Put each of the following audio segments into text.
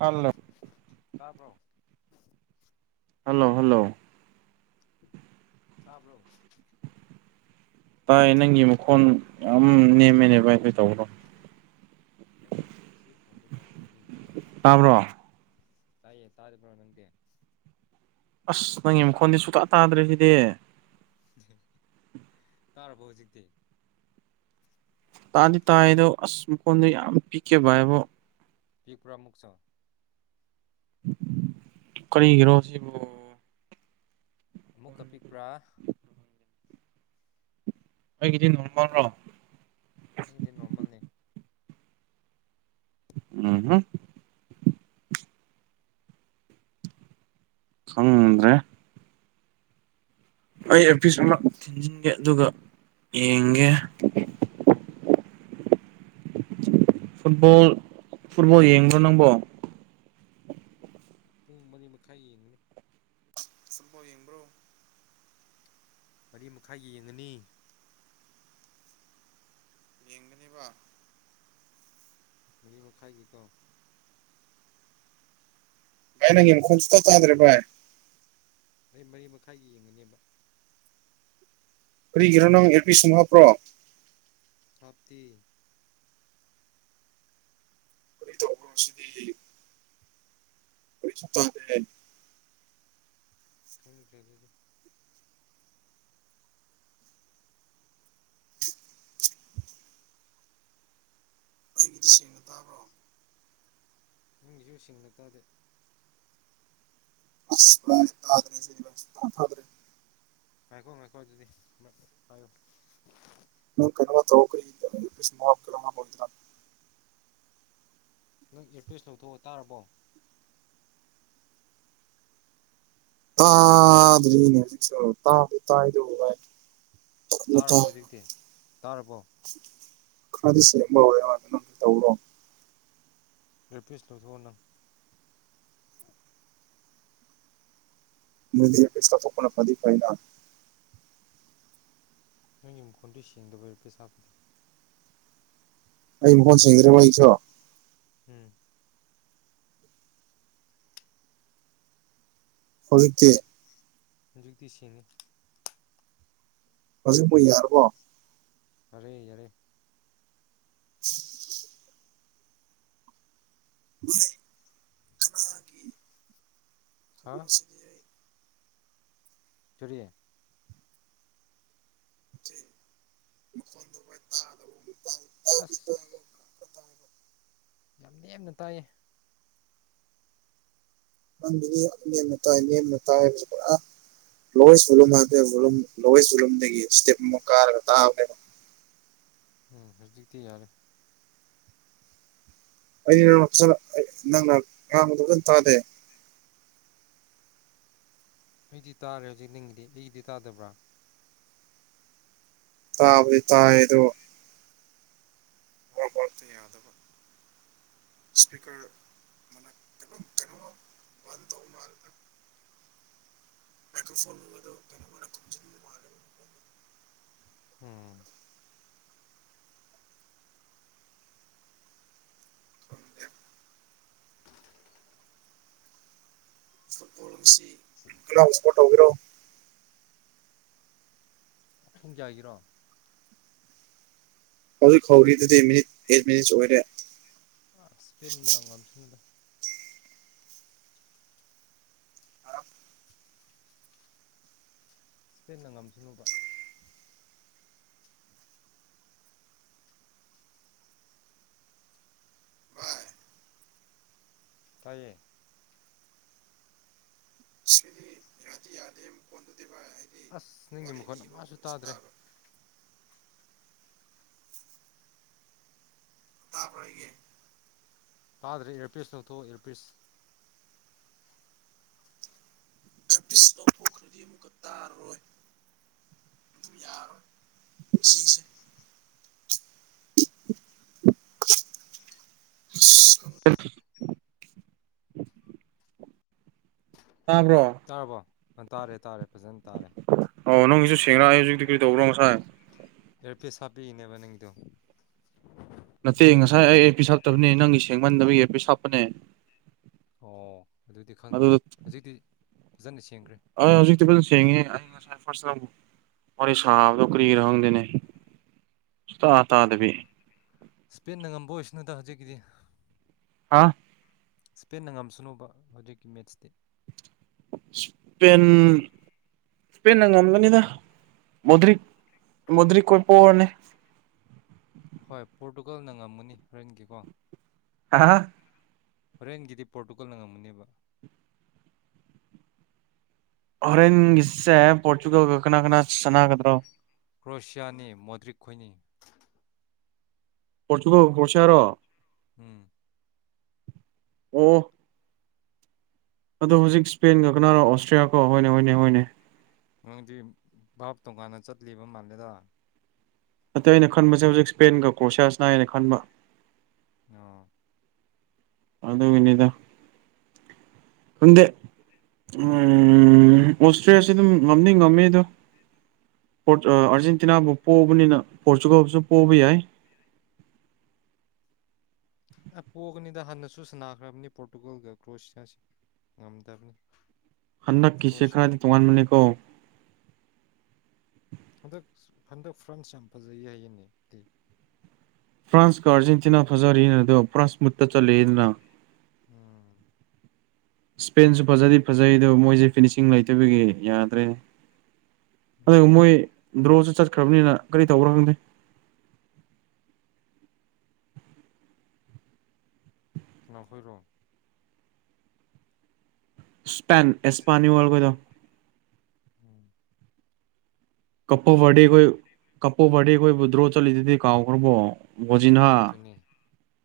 hello ꯆꯥꯕ꯭ꯔꯣ hello hello ꯇꯥꯕ꯭ꯔꯣ ꯇꯥꯏ ꯅꯪꯒꯤ ꯃꯈꯣꯟ ꯌꯥꯝ ꯅꯦꯝꯃꯦꯅꯦꯕ ꯚꯥꯏ ꯀꯩ ꯇꯧꯕ꯭ꯔꯣ ꯍ‌ꯣꯏꯅꯦ ꯁꯤ ꯐꯣꯟꯗꯣ ꯇꯧꯔꯤꯝꯅꯤꯝꯃꯦ ꯍꯥꯏꯌꯦ ꯃꯤꯅꯁꯨ ꯇꯥꯕ꯭ꯔꯣ ꯇꯌꯦ ꯇꯥꯗꯕ꯭ꯔꯥ ꯅꯪꯗ‌ꯦ ꯑꯁ ꯅꯪꯒꯤ ꯃꯈꯣꯟꯗꯤ ꯁꯨꯛꯇꯥ ꯇꯥꯗ꯭ꯔꯦ ꯁꯤꯗꯤ ꯇꯥꯔꯕꯣ ꯍꯧꯖꯤꯛꯇꯤ ꯇꯥꯗꯤ ꯇꯥꯏꯗꯣ ꯑꯁ ꯃꯈꯣꯟꯗꯣ ꯌꯥꯝ ꯄꯤꯛꯀꯦ ꯕꯥꯏꯕꯣ ꯄꯤꯛꯄ꯭ꯔꯥ ꯃꯨꯛꯁ‌ꯣ ꯀ꯭ꯔꯤꯒꯤꯔꯣ ꯁꯤꯕ‌ꯣ ꯑꯃꯨꯛꯀ ꯄꯤꯛꯄ꯭ꯔꯥ ꯑꯩꯒꯤꯗꯤ ꯅꯣꯡꯃ꯭ꯔꯣ ꯑꯩꯗꯤ ꯅꯣꯔꯃꯦꯜꯅꯤ ꯎꯝ ꯍꯝ ꯈꯪꯗ꯭ꯔꯦ ꯑꯩ ꯑꯦꯌꯔꯄꯤꯁ ꯑꯃ ꯊꯤꯟꯖꯤꯟꯒꯦ ꯑꯗꯨꯒ ꯌꯦꯡꯒꯦ ꯐꯨꯠꯕ‌ꯣꯜ ꯐꯨꯠꯕꯣꯜ ꯌꯦꯡꯕ꯭ꯔꯣ ꯅꯪꯕꯣ ꯄꯨꯡ ꯃꯔꯤ ꯃꯈꯥꯏ ꯌꯦꯡꯒꯅꯤ ꯐꯨꯠꯕꯣꯜ ꯌꯦꯡꯕ꯭ꯔꯣ ꯃꯔꯤ ꯃꯈꯥꯏ ꯌꯦꯡꯉꯅꯤ ꯌꯦꯡꯕꯅꯦꯕ ꯃꯔꯤ ꯃꯈꯥꯏꯒꯤꯀꯣ ꯥꯚꯥꯏ ꯅꯪ ꯌꯦꯡ ꯃꯈꯣꯡ ꯁꯨꯡꯆꯥ ꯆꯥꯗ꯭ꯔꯦ ꯚꯥꯏ ꯑꯩ ꯃꯔꯤ ꯃꯈꯥꯏꯒꯤ ꯌꯦꯡꯉꯅꯦꯕ ꯀꯔꯤꯒꯤꯔꯣ ꯅꯪ ꯑꯦꯔ ꯄꯤꯁ ꯁꯨꯝ ꯍꯥꯞꯄ꯭ꯔꯣ ꯍꯥꯞꯇꯦ ꯑꯛꯇꯧꯁꯤꯗꯤ [inaudible] ꯑꯣꯏꯁꯨꯄꯗ [unintelligible] ꯈꯪꯗ꯭ꯔꯦ ꯑꯗꯨꯗꯤ ꯑꯩꯒꯤꯗꯤ ꯁꯦꯡꯅ ꯇꯥꯕ꯭ꯔꯣ ꯅꯪꯒꯤꯁꯨ ꯁꯤꯡꯅ ꯇꯥꯗꯦ ꯑꯁ [unintelligible] ꯑ ꯐꯥꯕ꯭ꯅꯦ ꯉꯥꯏꯈꯣ ꯉꯥꯏꯈꯣ ꯑꯗꯨꯗꯤ ꯑꯃꯔꯛ ꯄꯥꯏꯌꯨ ꯅꯪ ꯀꯩꯅꯣ ꯇꯧꯀꯩ [unintelligible] ꯅꯪ ꯑꯦꯔꯄꯦꯁ ꯂꯧꯊꯣꯛꯑꯣ ꯇꯥꯔꯕꯣ ꯇꯥꯗꯔꯤꯅꯦ ꯍꯧꯖꯤꯛꯁꯨ ꯇꯥꯕꯗꯤ ꯇꯥꯏ ꯑꯗꯨꯕꯨ ꯇꯥꯔꯕꯣ ꯍꯧꯖꯤꯛꯇꯤ ꯇꯥꯔꯕꯣ ꯈꯔꯗꯤ ꯁꯦꯡꯕ ꯍꯧꯔꯦꯗ ꯅ ꯇꯧꯔꯣ ꯑꯦꯔꯄꯤꯁ ꯂꯧꯊꯣꯛꯑꯣ ꯅꯪ ꯃꯗꯤ ꯄꯩꯁ ꯊꯣꯛꯄꯅ ꯐꯗꯤ ꯐꯩꯅ ꯅꯪꯒꯤ ꯃꯈꯣꯟꯗꯣ ꯁꯦꯡꯗꯕꯩꯔ ꯑꯦꯔꯄꯤꯁ ꯍꯥꯞꯄꯗꯤ ꯑꯩ ꯃꯈꯣꯟ ꯁꯦꯡꯗ꯭ꯔꯕ ꯑꯩꯒꯤꯁꯨ ꯎꯝ ꯍꯧꯖꯤꯛꯇꯦ ꯍꯧꯖꯤꯛꯇꯤ ꯁꯦꯡꯉꯦ ꯍꯧꯖꯤꯛꯄꯨ ꯌꯥꯔꯕꯣ ꯑꯔꯦ ꯌꯥꯔꯦ [inaudible] ꯎꯂꯩ ꯀꯅꯥꯒꯤ ꯍꯥ ꯆꯔꯤ ꯃꯈꯣꯟ ꯊꯣꯛꯄꯩ ꯇꯥꯗꯣ ꯑꯁ ꯌꯥꯝ ꯅꯦꯝꯅ ꯇꯥꯏꯌꯦ ꯅꯪꯗꯤ ꯅꯦꯝꯅ ꯇꯥꯏ ꯅꯦꯝꯅ ꯇꯥꯏ ꯍꯥꯏꯕꯁ ꯄꯨꯔꯥ ꯂꯣꯏꯁꯨꯝ ꯍꯥꯏ ꯂꯣꯏ ꯆꯨꯔꯂꯝꯗꯒꯤ ꯏꯁꯇꯦꯞ ꯑꯃ ꯀꯥꯔꯒ ꯇꯥꯕꯅꯦꯕ ꯎꯝ ꯍꯧꯖꯤꯛꯇꯤ ꯌꯥꯔꯦ ꯑꯩꯗꯤ ꯅꯪꯅ ꯐꯖꯅ ꯅꯪꯅ ꯉꯥꯡꯕꯗꯣ ꯐꯖꯅ ꯇꯥꯗꯦ ꯑꯩꯗꯤ ꯇꯥꯔꯦ ꯍꯧꯖꯤꯛ ꯅꯤꯡꯒꯤꯗꯤ ꯑꯩꯒꯤꯗꯤ ꯇꯥꯗꯕ꯭ꯔꯥ ꯇꯥꯕꯨꯗꯤ ꯇꯥꯏ ꯑꯗꯣ ꯍ ꯌꯥ ꯑꯗꯨꯣ [inaudible] ꯏꯁꯄꯤꯀꯔ ꯑꯃꯅ ꯀꯝ ꯀꯩꯅꯣ ꯕꯟ ꯇꯧꯅꯣ ꯍꯥꯏꯗ [unintelligible] ꯃꯣ ꯐꯣꯟ ꯑꯣꯏ ꯀꯩꯅ [unintelligible] ꯎꯝ ꯐꯨꯠꯕꯣꯜꯁꯤ ꯁ [inaudible] ꯏꯅꯥꯎꯅ ꯁꯄꯣꯔꯠ ꯇꯧꯕꯤꯔꯣ ꯄꯨꯡ ꯀꯌꯥꯒꯤꯔꯣ ꯍꯧꯖꯤꯛ ꯐꯥꯎꯒꯤꯗꯨꯗꯤ ꯃꯤꯅꯤꯠ ꯑꯦꯠ ꯃꯤꯅꯤꯠꯁ ꯑꯣꯏꯔꯦ ꯑ ꯁ꯭ꯄꯦꯟꯅ ꯉꯝꯁꯅꯨꯗ ꯂꯧꯁꯤꯟꯕ ꯉꯝꯗꯕ ꯁ꯭ꯄꯦꯟꯅ ꯉꯝꯁꯅꯨꯕ ꯇꯥꯏꯌꯦ ꯌꯥꯗꯤ ꯌꯥꯗꯦꯕ ꯀꯣꯟꯗꯨꯗꯤ ꯚꯥꯏ ꯍꯥꯏꯗꯤ ꯑꯁ ꯅꯪꯒꯤ ꯃꯈꯣꯟ ꯑꯃꯥꯁꯨ ꯇꯥꯗ꯭ꯔꯦ ꯇꯥꯕ꯭ꯔꯥ ꯑꯩꯒꯤ ꯇꯥꯗ꯭ꯔꯦ ꯏꯌꯔꯄꯤꯁ ꯂꯧꯊꯣꯛꯑꯣ ꯏꯌꯔꯄꯤꯁ ꯕꯤꯁ ꯂꯧꯊꯣꯛꯈ꯭ꯔꯗꯤ ꯑꯃꯨꯛꯀ ꯇꯥꯔꯔꯣꯏ ꯇꯨ ꯌꯥꯔꯣꯏ ꯁꯤꯁꯦ ꯇꯥꯕ꯭ꯔꯣ ꯇꯥꯔꯕꯣ ꯑ ꯇꯥꯔꯦ ꯇꯥꯔꯦ ꯐꯖꯟ ꯇꯥꯔꯦ ꯑꯣ ꯅꯪꯒꯤꯁꯨ ꯁꯦꯡꯔꯥ ꯑꯩ ꯍꯨꯖꯤꯛꯇꯤ ꯀꯔꯤ ꯇꯧꯕ꯭ꯔꯣ ꯉꯁꯥꯏ ꯑꯦꯌꯔꯄꯤꯁ ꯍꯥꯞꯄꯩꯅꯦꯕ ꯅꯪꯒꯤꯗꯣ ꯅꯠꯇꯦ ꯉꯁꯥꯏ ꯑꯩ ꯑꯦꯌꯔꯄꯤꯁ ꯍꯥꯞꯇꯕꯅꯦ ꯅꯪꯒꯤ ꯁꯦꯡꯃꯟꯗꯕꯒꯤ ꯑꯦꯌꯔꯄꯤꯁ ꯍꯥꯞꯄꯅꯦ ꯑꯣ ꯑꯗꯨꯗꯤ ꯈꯪꯗ꯭ꯔꯦ ꯑꯗꯨꯗ ꯍꯨꯖꯤꯛꯇꯤ ꯐꯖꯅ ꯁꯦꯡ ꯑꯩ ꯍꯧꯖꯤꯛꯇꯤ ꯐꯖꯅ ꯁꯦꯡꯉꯦ ꯑꯩ ꯉꯁꯥꯏ ꯐꯥꯁ ꯔꯥꯎꯟ ꯋꯥꯔꯤ ꯁꯥꯥꯕꯗꯣ ꯀꯔꯤꯒꯤꯔꯥ ꯈꯪꯗꯦꯅꯦ ꯁꯨꯛꯇꯥ ꯇꯥꯗꯕꯤ ꯁ꯭ꯄꯦꯟꯅ ꯉꯝꯕ ꯑꯣꯏꯁꯅꯨꯗ ꯍꯧꯖꯤꯛꯀꯤꯗꯤ ꯍꯥꯥ ꯏꯁꯄꯦꯟꯅ ꯉꯝꯁꯅꯨꯕ ꯍꯧꯖꯤꯛꯀꯤ ꯃꯦꯠꯁꯇꯤ ꯏꯁꯄꯦꯟ ꯄꯦꯟꯅ ꯉꯝꯒꯅꯤꯗ ꯃꯣꯗ꯭ꯔꯤꯛ ꯃꯣꯗ꯭ꯔꯤꯛ ꯈꯣꯏ ꯄꯣꯔꯅꯤ ꯍꯣꯏ ꯄꯣꯔꯇꯨꯒꯜꯅ ꯉꯝꯃꯅꯤ ꯍꯣꯔꯦꯟꯒꯤꯀꯣ ꯍꯥ ꯍꯥ ꯍꯥ ꯍꯣꯔꯦꯟꯒꯤꯗꯤ ꯄꯣꯔꯇꯨꯒꯜꯅ ꯉꯝꯒꯅꯦꯕ ꯍꯣꯔꯦꯟꯒꯤꯁꯦ ꯄꯣꯔꯇꯨꯒꯜꯒ ꯀꯅꯥ ꯀꯅꯥ ꯁꯅꯥꯒꯗ꯭ꯔꯣ ꯀ꯭ꯔꯣꯁꯤꯌꯥꯅꯤ ꯃꯣꯗ꯭ꯔꯤꯛ ꯈꯣꯏꯅꯤ ꯄꯣꯔꯇꯨꯒꯜ ꯀ꯭ꯔꯣꯁꯤꯌꯥꯔꯣ ꯎꯝ ꯑꯣ ꯑꯣ ꯑꯗꯣ ꯍꯨꯖꯤꯛ ꯁ꯭ꯄꯦꯟꯒ ꯀꯅꯥꯔꯣ ꯑꯣꯁꯇ꯭ꯔꯤꯌꯥꯒ ꯍꯣꯏꯅꯦ ꯍꯣꯏꯅꯦ ꯍꯣꯏꯅꯦ ꯅꯪꯗꯤ ꯚꯥꯞ ꯇꯣꯉꯥꯟꯅ ꯆꯠꯂꯤꯕ ꯃꯥꯜꯂꯦꯗ ꯑꯇꯩ ꯑꯩꯅ ꯈꯟꯕꯁꯦ ꯍꯨꯖꯤꯛ ꯁ꯭ꯄꯦꯟꯒ ꯀ꯭ꯔꯣꯁꯤꯌꯥ ꯁꯅꯩ ꯍꯥꯏꯅ ꯈꯟꯕ ꯅꯣ ꯑꯗꯨꯒꯤꯅꯤꯗ ꯈꯪꯗꯦ ꯎꯝ ꯑꯣꯁꯇ꯭ꯔꯤꯌꯥꯁꯦ ꯑꯗꯨꯝ ꯉꯝꯅꯤ ꯉꯝꯃꯦ ꯑꯗꯣ ꯄꯣꯔ ꯑꯥ ꯑꯥꯔꯖꯦꯟꯇꯤꯅꯥꯕꯨ ꯄꯣꯕꯅꯤꯅ ꯄꯣꯔꯇꯨꯒꯜꯕꯨꯁꯨ ꯄꯣꯕ ꯌꯥꯏ ꯑꯦ ꯄꯣꯒꯅꯤꯗ ꯍꯥꯟꯅꯁꯨ ꯁꯅꯥꯈ꯭ꯔꯕꯅꯤ ꯄꯣꯔꯇꯨꯒꯜꯒ ꯀ꯭ꯔꯣꯁꯤꯌꯥꯁꯤ ꯉꯝꯗꯕꯅꯤ ꯍꯟꯟꯅꯛꯀꯤꯁꯦ ꯀ꯭ꯔꯣꯁꯤꯌꯥ ꯈꯔꯗꯤ ꯇꯣꯉꯥꯟꯕꯅꯤꯀꯣ ꯍꯟꯗꯛꯁ ꯍꯟꯗꯛ ꯐ꯭ꯔꯟꯁ ꯌꯥꯝ ꯐꯖꯩ ꯍꯥꯏꯌꯦꯅꯦ ꯀꯩ ꯐ꯭ꯔꯥꯟꯁꯀ ꯑꯥꯔꯖꯦꯟꯇꯤꯅꯥ ꯐꯖꯔꯤꯅ ꯑꯗꯣ ꯐ꯭ꯔꯥꯟꯁ ꯃꯨꯠꯇ ꯆꯠꯂꯛꯑꯦꯗꯅ ꯎꯝ ꯏꯁꯄꯦꯟꯁꯨ ꯐꯖꯗꯤ ꯐꯖꯩ ꯑꯗꯣ ꯃꯣꯏꯖꯦ ꯐꯤꯅꯤꯁꯤꯡ ꯂꯩꯇꯕꯒꯤ ꯌꯥꯗ꯭ꯔꯦ ꯑꯗꯨꯒ ꯎꯝ ꯃꯣꯏ ꯗ꯭ꯔꯣꯁꯨ ꯆꯠꯈ꯭ꯔꯕꯅꯤꯅ ꯀꯔꯤ ꯇꯧꯕ꯭ꯔꯥ ꯈꯪꯗꯦ ꯀꯅꯥꯈꯣꯏꯔꯣ ꯏꯁꯄꯦꯟ ꯑꯦꯁꯄꯦꯅꯨꯋꯜ ꯒꯗꯣ ꯎꯝ ꯀꯞꯄꯨ ꯗꯤ ꯀꯣꯏ ꯀꯞꯄꯣꯕꯗꯤ ꯀꯣꯏ ꯗ꯭ꯔꯣ ꯆꯂꯤ ꯇꯤ ꯀꯥꯎ ꯈ꯭ꯔꯔꯕꯣ ꯃꯣꯖꯤꯟꯍꯥ ꯑꯗꯨꯅꯤ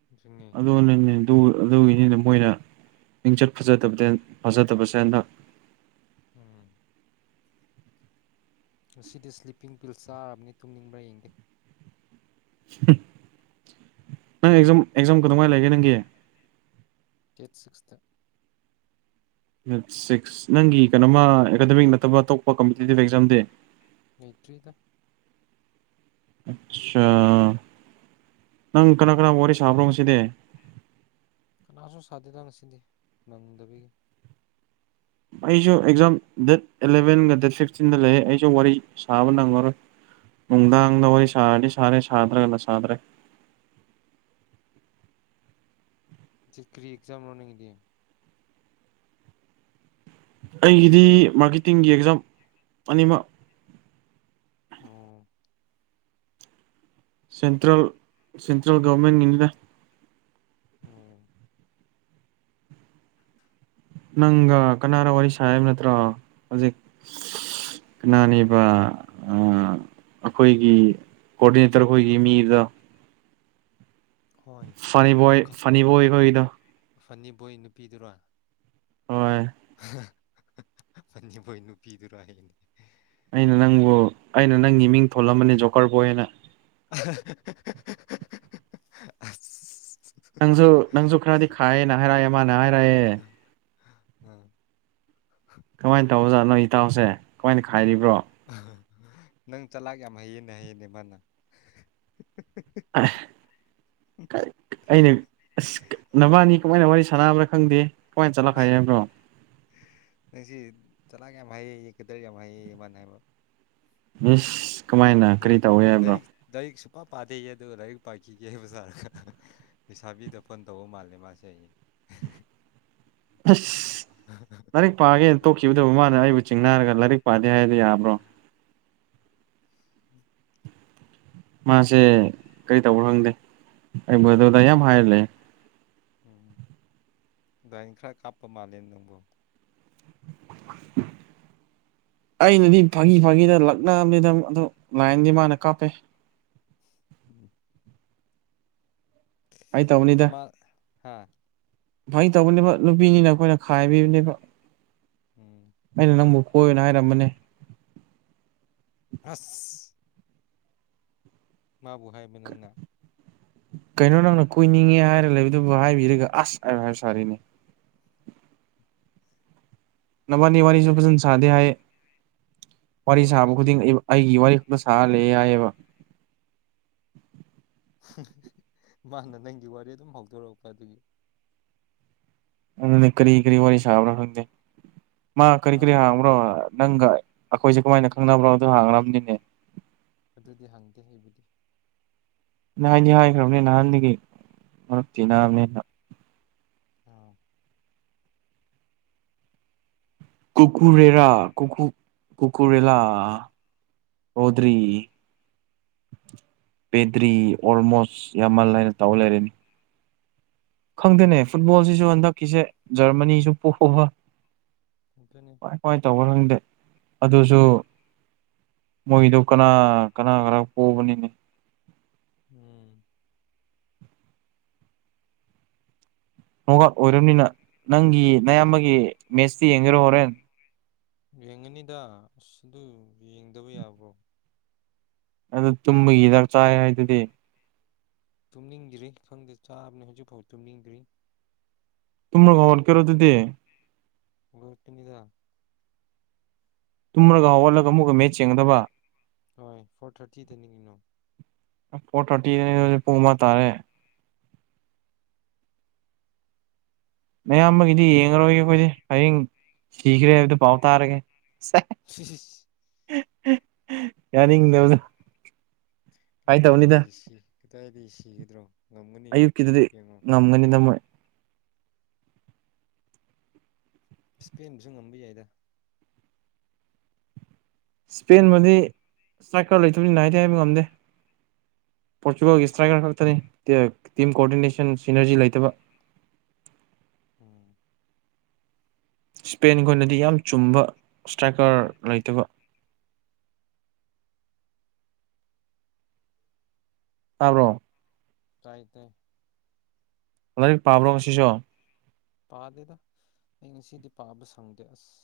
ꯑꯗꯨꯅꯤ ꯑꯗꯨ ꯑꯗꯨꯒꯤꯅꯤꯅ ꯃꯣꯏꯅ ꯃꯤꯡꯆꯠ ꯐꯖꯗꯕꯗ ꯐꯖꯗꯕꯁꯦ ꯍꯟꯗꯛ ꯎꯝ ꯉꯁꯤꯗꯤ ꯁ꯭ꯂꯤꯞꯄꯤꯡ ꯄꯤꯜ ꯆꯥꯔꯕꯅꯤ ꯇꯨꯝꯅꯤꯡꯕ꯭ꯔꯥ ꯌꯦꯡꯒꯦ ꯅꯪ ꯑꯦꯛꯖꯥꯝ ꯑꯦꯛꯖꯥꯝ ꯀꯗꯧꯉꯥꯏ ꯂꯩꯒꯦ ꯅꯪꯒꯤ ꯗꯦꯠ ꯁꯤꯛꯁ ꯇ ꯗꯦꯠ ꯁꯤꯛꯁ ꯅꯪꯒꯤ ꯀꯩꯅꯣꯃ ꯑꯦꯀꯥꯗꯃꯤꯛ ꯅꯠꯇꯕ ꯑꯇꯣꯞꯄ ꯀꯝꯄꯤꯇꯤꯇꯤꯞ ꯑꯦꯛꯖꯥꯝꯗꯤ ꯅꯇ꯭ꯔꯤꯗ ꯑꯠꯆꯥꯥ ꯅꯪ ꯀꯅꯥ ꯀꯅꯥ ꯋꯥꯔꯤ ꯁꯥꯕ꯭ꯔꯣ ꯁꯤꯗꯤ ꯀꯅꯥꯁꯨ ꯁꯥꯗꯦꯗ ꯉꯁꯤꯗꯤ ꯅꯪꯗꯕꯤꯒꯤ ꯑꯩꯁꯨ ꯑꯦꯛꯖꯥꯝ ꯗꯦꯠ ꯑꯦꯂꯚꯦꯟꯒ ꯗꯦꯠ ꯐꯤꯁꯇꯤꯟꯗ ꯂꯩ ꯑꯩꯁꯨ ꯋꯥꯔꯤ ꯁꯥꯕ ꯅꯪꯉꯔꯣꯏ ꯅꯨꯡꯗꯥꯡꯗ ꯋꯥꯔꯤ ꯁꯥꯔꯗꯤ ꯁꯥꯔꯦ ꯁꯥꯗ꯭ꯔꯒꯅ ꯁꯥꯗ꯭ꯔꯦ ꯁꯤ ꯀ꯭ꯔꯤ ꯑꯦꯛꯖꯥꯝ ꯂꯅꯦꯗꯤ ꯑꯩꯒꯤꯗꯤ ꯃꯥꯔꯀꯦꯇꯤꯡꯒꯤ ꯑꯦꯛꯖꯥꯝ ꯑꯅꯤꯃꯛ ꯑꯣꯝ ꯁꯦꯟꯇ꯭ꯔꯦꯜ ꯁꯦꯟꯇ꯭ꯔꯦꯜ ꯒꯣꯔꯃꯦꯟꯒꯤꯅꯤꯗ ꯑꫭ ꯅꯪꯒ ꯀꯅꯥꯅꫭ ꯋꯥꯔꯤ ꯁꯥꯏꯕ ꯅꯠꯇ꯭ꯔꯣ ꯍꯧꯖꯤꯛ ꯀꯅꯥꯅꯦꯕ ꯑ ꯑꯩꯈꯣꯏꯒꯤ ꯀꫭꯔꯗꯤꯅꯦꯇꯔ ꯈꫭꯏꯈꯤ ꯃꯤꯕꯗꫭ ꯍꯣꯏ ꯐꯅꯤ ꯕꯣꯏ ꯂꯨꯈ ꯐꯅꯤ ꯕꯣꯏ ꯈꯣꯏꯒꯤꯗꯣ ꯐꯅꯤꯕꯣꯏ ꯅꯨꯄꯤꯗꯨꯔꯥ ꯍꯣꯏ ꯐꯅꯤ ꯃꯣꯏ ꯅꯨꯄꯤꯗꯨꯔ ꯑꯩꯅꯦ ꯑꯩꯅ ꯅꯪꯕꯨ ꯑꯩꯅ ꯅꯪꯒꯤ ꯃꯤꯡ ꯊꯣꯜꯂꯝꯕꯅꯤ ꯖꯣꯀꯔꯕꯣꯏ ꯍꯥꯏꯅ ꯑ ꯅꯪꯁꯨ ꯅꯪꯁꯨ ꯈꯔꯗꯤ ꯈꯥꯏꯌꯦꯦ ꯅ ꯍꯥꯏꯔꯛꯑꯦ ꯃꯥꯅ ꯍꯥꯏꯔꯛꯑꯦ ꯎꯝ ꯀꯃꯥꯏꯅ ꯇꯧꯕꯖꯥꯠ ꯅꯣ ꯏꯇꯥꯎꯁꯦ ꯀꯃꯥꯏꯅ ꯈꯥꯏꯔꯤꯕ꯭ꯔꯣ ꯑ ꯅꯪ ꯆꯠꯂꯥꯛꯒ ꯌꯥꯝ ꯍꯩꯌꯦꯅꯦ ꯍꯥꯌꯦꯅꯦ ꯃꯥꯅ ꯑ ꯑꯩꯅ ꯑꯁ ꯅꯕꯥꯅꯤ ꯀꯃꯥꯏꯅ ꯋꯥꯔꯤ ꯁꯥꯟꯅꯕ꯭ꯔꯥ ꯈꯪꯗꯦ ꯀꯃꯥꯏꯅ ꯆꯠꯂꯛ ꯍꯩ ꯍꯥꯏꯕ꯭ꯔꯣ ꯅꯪꯁꯤ ꯆꯂꯥꯛ ꯌꯥꯝ ꯍꯩꯌꯦ ꯌꯦ ꯀꯗꯔ ꯌꯥꯝ ꯍꯩꯌꯦ ꯌꯦ ꯃꯥꯅ ꯍꯥꯏꯕ ꯏꯁ ꯀꯃꯥꯏꯅ ꯀꯔꯤ ꯂꯥꯏꯔꯤꯛ ꯇꯧꯋꯦ ꯍꯥꯏꯕ꯭ꯔꯣ ꯂꯥꯏꯔꯤꯛ ꯂꯥꯏꯔꯤꯛ ꯁꯨꯛ ꯄꯥꯗꯩꯌꯦ ꯑꯗꯨꯒ ꯂꯥꯏꯔꯤꯛ ꯄꯥꯈꯤꯒꯦ ꯍꯥꯏꯕ ꯖꯥꯔꯥ ꯂꯩꯁꯥꯕꯤꯗ ꯐꯣꯟ ꯇꯧꯕ ꯃꯥꯜꯂꯦ ꯃꯥꯁꯦ ꯍꯥꯌꯦ ꯑꯁ ꯂꯥꯏꯔꯤꯛ ꯄꯥꯒꯦꯅ ꯇꯣꯛꯈꯤꯕꯗꯨꯕꯨ ꯃꯥꯅ ꯑꯩꯕꯨ ꯆꯤꯡꯅꯥꯔꯒ ꯂꯥꯏꯔꯤꯛ ꯄꯥꯗꯦ ꯍꯥꯏꯕ ꯌꯥꯕ꯭ꯔꯣ ꯎꯝ ꯃꯥꯁꯦ ꯀꯔꯤ ꯇꯧꯕ ꯈꯪꯗꯦ ꯑꯩꯕꯨ ꯑꯗꯨꯗ ꯌꯥꯝ ꯍꯥꯏꯔꯜꯂꯦ ꯎꯝ ꯑꯗꯨꯏ ꯈꯔ ꯀꯥꯞꯄ ꯃꯥꯜꯂꯦ ꯅꯪꯕꯨꯣ ꯑꯩꯅꯗꯤ ꯐꯥꯒꯤ ꯐꯥꯒꯤꯗ ꯂꯛꯅꯕꯅꯤꯗ ꯑꯗꯨ ꯂꯥꯏꯟꯗꯤ ꯃꯥꯅ ꯀꯥꯞꯄꯦ ꯎꯝ ꯐꯩ ꯇꯧꯕꯅꯤꯗ ꯑꯃ ꯍꯥ ꯐꯩ ꯇꯧꯕꯅꯦꯕ ꯅꯨꯄꯤꯅꯤꯅ ꯑꯩꯈꯣꯏꯅ ꯈꯥꯏꯕꯤꯕꯅꯦꯕ ꯎꯝ ꯑꯩꯅ ꯅꯪꯕꯨ ꯀꯣꯏꯅ ꯍꯥꯏꯔꯝꯕꯅꯦ ꯑꯁ ꯃꯥꯕꯨꯣ ꯍꯥꯏꯕ ꯅꯪꯅ ꯀꯩꯅꯣ ꯅꯪꯅ ꯀꯣꯏꯏꯅꯤꯡꯉꯦ ꯍꯥꯏꯔ ꯂꯩꯕꯗꯨꯕꯨ ꯍꯥꯏꯕꯤꯔꯒ ꯑꯁ ꯍꯥꯏ ꯍꯥꯏꯕ ꯁꯥꯔꯤꯅꯦ ꯅꯕꯥꯅꯤ ꯋꯥꯅꯤꯁꯨ ꯐꯖꯅ ꯁꯥꯗꯦ ꯍꯥꯏ ꯋꯥꯔꯤ ꯍꯣꯏ ꯁꯥꯕ ꯑꯩꯗꯣ ꯈꯨꯗꯤꯡ ꯑꯩꯒꯤ ꯋꯥꯔꯤ ꯈꯅ ꯁꯥꯍꯜꯂꯦ ꯌꯥꯏꯑꯕ ꯃꯥꯅ ꯅꯪꯒꯤ ꯋꯥꯔꯤ ꯑꯗꯨꯝ ꯍꯧꯗꯣꯔꯛꯄ ꯑꯗꯨꯒꯤ ꯑꯗꯨ ꯀꯔꯤ ꯀꯔꯤ ꯋꯥꯔꯤ ꯁꯥꯕ꯭ꯔꯣ ꯈꯪꯗꯦ ꯃꯥ ꯀꯔꯤ ꯀꯔꯤ ꯃꯥꯅ ꯍꯥꯡꯕ꯭ꯔꯣ ꯅꯪꯒ ꯑꯩꯈꯣꯏꯁꯦ ꯀꯃꯥꯏꯅ ꯈꯪꯅꯕ꯭ꯔꯣ ꯑꯗꯨ ꯍꯥꯡꯈ꯭ꯔꯕꯅꯤꯅꯦ ꯑꯗꯨꯗꯤ ꯍꯪꯗꯦ ꯑꯩꯕꯨꯗꯤ ꯅ ꯍꯥꯏꯅꯤ ꯍꯥꯏꯈ꯭ꯔꯕꯅꯦ ꯅꯍꯥꯟꯗꯒꯤ ꯃꯔꯛꯇꯤ ꯎꯝ ꯅꯕꯅꯦꯅ ꯑꯥ ꯀꯨꯀꯨꯔꯦꯔꯥ ꯀꯨꯀꯨ ꯀꯨꯀꯨꯔꯦꯂꯥ ꯍꯗ꯭ꯔꯤ [unintelligible] ꯄꯦꯗ꯭ꯔꯤ ꯑꯣꯜꯃꯣꯁ ꯌꯥꯝꯃꯜ ꯍꯥꯏꯏꯅ ꯇꯧꯔ ꯂꯩꯔꯦꯅꯤ ꯈꯪꯗꯦꯅꯦ ꯐꯨꯠꯕꯣꯜꯁꯤꯁꯨ ꯍꯟꯗꯛꯀꯤꯁꯦ ꯖꯔꯃꯅꯤꯁꯨ ꯄꯣꯛꯕ ꯏꯈꯅꯤ ꯀꯃꯥꯏ ꯀꯃꯥꯏ ꯇꯧꯕ ꯈꯪꯗꯦ ꯑꯗꯨꯁꯨ ꯃꯣꯏꯗꯨ ꯀꯅꯥ ꯀꯅꯥ ꯈꯔ ꯄꯣꯕꯅꯤꯅꯦ ꯎꯝ ꯅꯣ ꯑꯠ ꯑꯣꯏꯔꯕꯅꯤꯅ ꯅꯪꯒꯤ ꯅꯌꯥꯝꯕꯒꯤ ꯃꯦꯁꯇꯤ ꯌꯦꯡꯒꯦꯔꯣ ꯍꯣꯔꯦꯟ ꯌꯦꯡꯉꯅꯤꯗ ꯑꯁ ꯑꯗꯨ ꯌꯦꯡꯗꯕ ꯌꯥꯕ꯭ꯔꯣ ꯑꯗꯨ ꯇꯨꯝꯕꯒꯤꯗꯥꯛ ꯆꯥꯏ ꯍꯥꯏꯗꯨꯗꯤ ꯇꯨꯝꯅꯤꯡꯗ꯭ꯔꯤ ꯈꯪꯗꯦ ꯆꯥꯕꯅꯤ ꯍꯧꯖꯤꯛꯐꯥꯎ ꯇꯨꯝꯅꯤꯡꯗ꯭ꯔꯤ ꯇꯨꯡꯃ ꯈꯜ ꯀꯦꯔꯣ ꯑꯗꯨꯗꯤ ꯇꯤꯟꯗ ꯇꯨꯝꯂꯒ ꯍꯧꯒꯠꯂꯒ ꯑꯃꯨꯛꯀ ꯃꯤꯠ ꯁꯤꯡꯒꯗꯕ ꯍꯣꯏ ꯐꯣꯔ ꯊꯥꯔꯇꯤꯗ ꯅꯤꯡꯉꯤꯅꯣ ꯐꯣꯔ ꯊꯥꯔꯇꯤ [unintelligible] ꯄꯨꯡ ꯑꯃꯥ ꯇꯥꯔꯦ ꯑꯌꯥꯝꯕꯒꯤꯗꯤ ꯌꯦꯡꯉꯔꯣꯏꯒꯦ ꯑꯩꯈꯣꯏꯗꯤ ꯍꯌꯦꯡ ꯁꯤꯈ꯭ꯔꯦ ꯍꯥꯏꯕꯗꯣ ꯄꯥꯎ ꯇꯥꯔꯒꯦ [unintelligible] [unintelligible] ꯌꯥꯅꯤꯡꯗꯕꯗꯣ ꯀꯗꯥꯏꯗꯒꯤ ꯁꯤ ꯀꯗꯥꯏꯗꯒꯤ ꯁꯤꯒꯗ꯭ꯔꯣ ꯉꯝꯒꯅꯤ ꯑꯌꯨꯛꯀꯤꯗꯨꯗꯤ ꯌꯦꯡꯉꯣ [unintelligible] ꯏꯁ꯭ꯄꯦꯟꯕꯁꯨ ꯉꯝꯕ ꯌꯥꯏꯗ ꯁ꯭ꯄꯦꯟꯕꯨꯗꯤ ꯁ꯭ꯇ꯭ꯔꯥꯏꯀꯔ ꯂꯩꯇꯕꯅꯤꯅ ꯍꯥꯏꯗꯤ ꯍꯥꯏꯕ ꯉꯝꯗꯦ ꯄꯣꯔꯆꯨꯒꯥꯜꯒꯤ ꯐ꯭ꯔꯥꯟꯁꯄꯨꯗꯤ ꯏꯁꯇ꯭ꯔꯥꯏꯀꯔ ꯈꯛꯇꯅꯤ ꯇꯤꯝ ꯀꯣꯑꯣꯗꯤꯅꯦꯁꯟ ꯏꯅꯔꯖꯤ ꯂꯩꯇꯕ ꯎꯝ ꯁ꯭ꯄꯦꯟꯒꯤ ꯑꯣꯏꯅꯗꯤ ꯌꯥꯝ ꯆꯨꯝꯕ ꯏꯁꯇ꯭ꯔꯥꯏꯀꯔ ꯂꯩꯇꯕ ꯇꯥꯕ꯭ꯔꯣ ꯇꯥꯏꯗ ꯂꯥꯏꯔꯤꯛ ꯄꯥꯕ꯭ꯔꯣ ꯉꯁꯤꯁꯨ ꯄꯥꯗꯦꯗ ꯑꯩ ꯉꯁꯤꯗꯤ ꯄꯥꯕ ꯁꯪꯗꯦ ꯑꯁ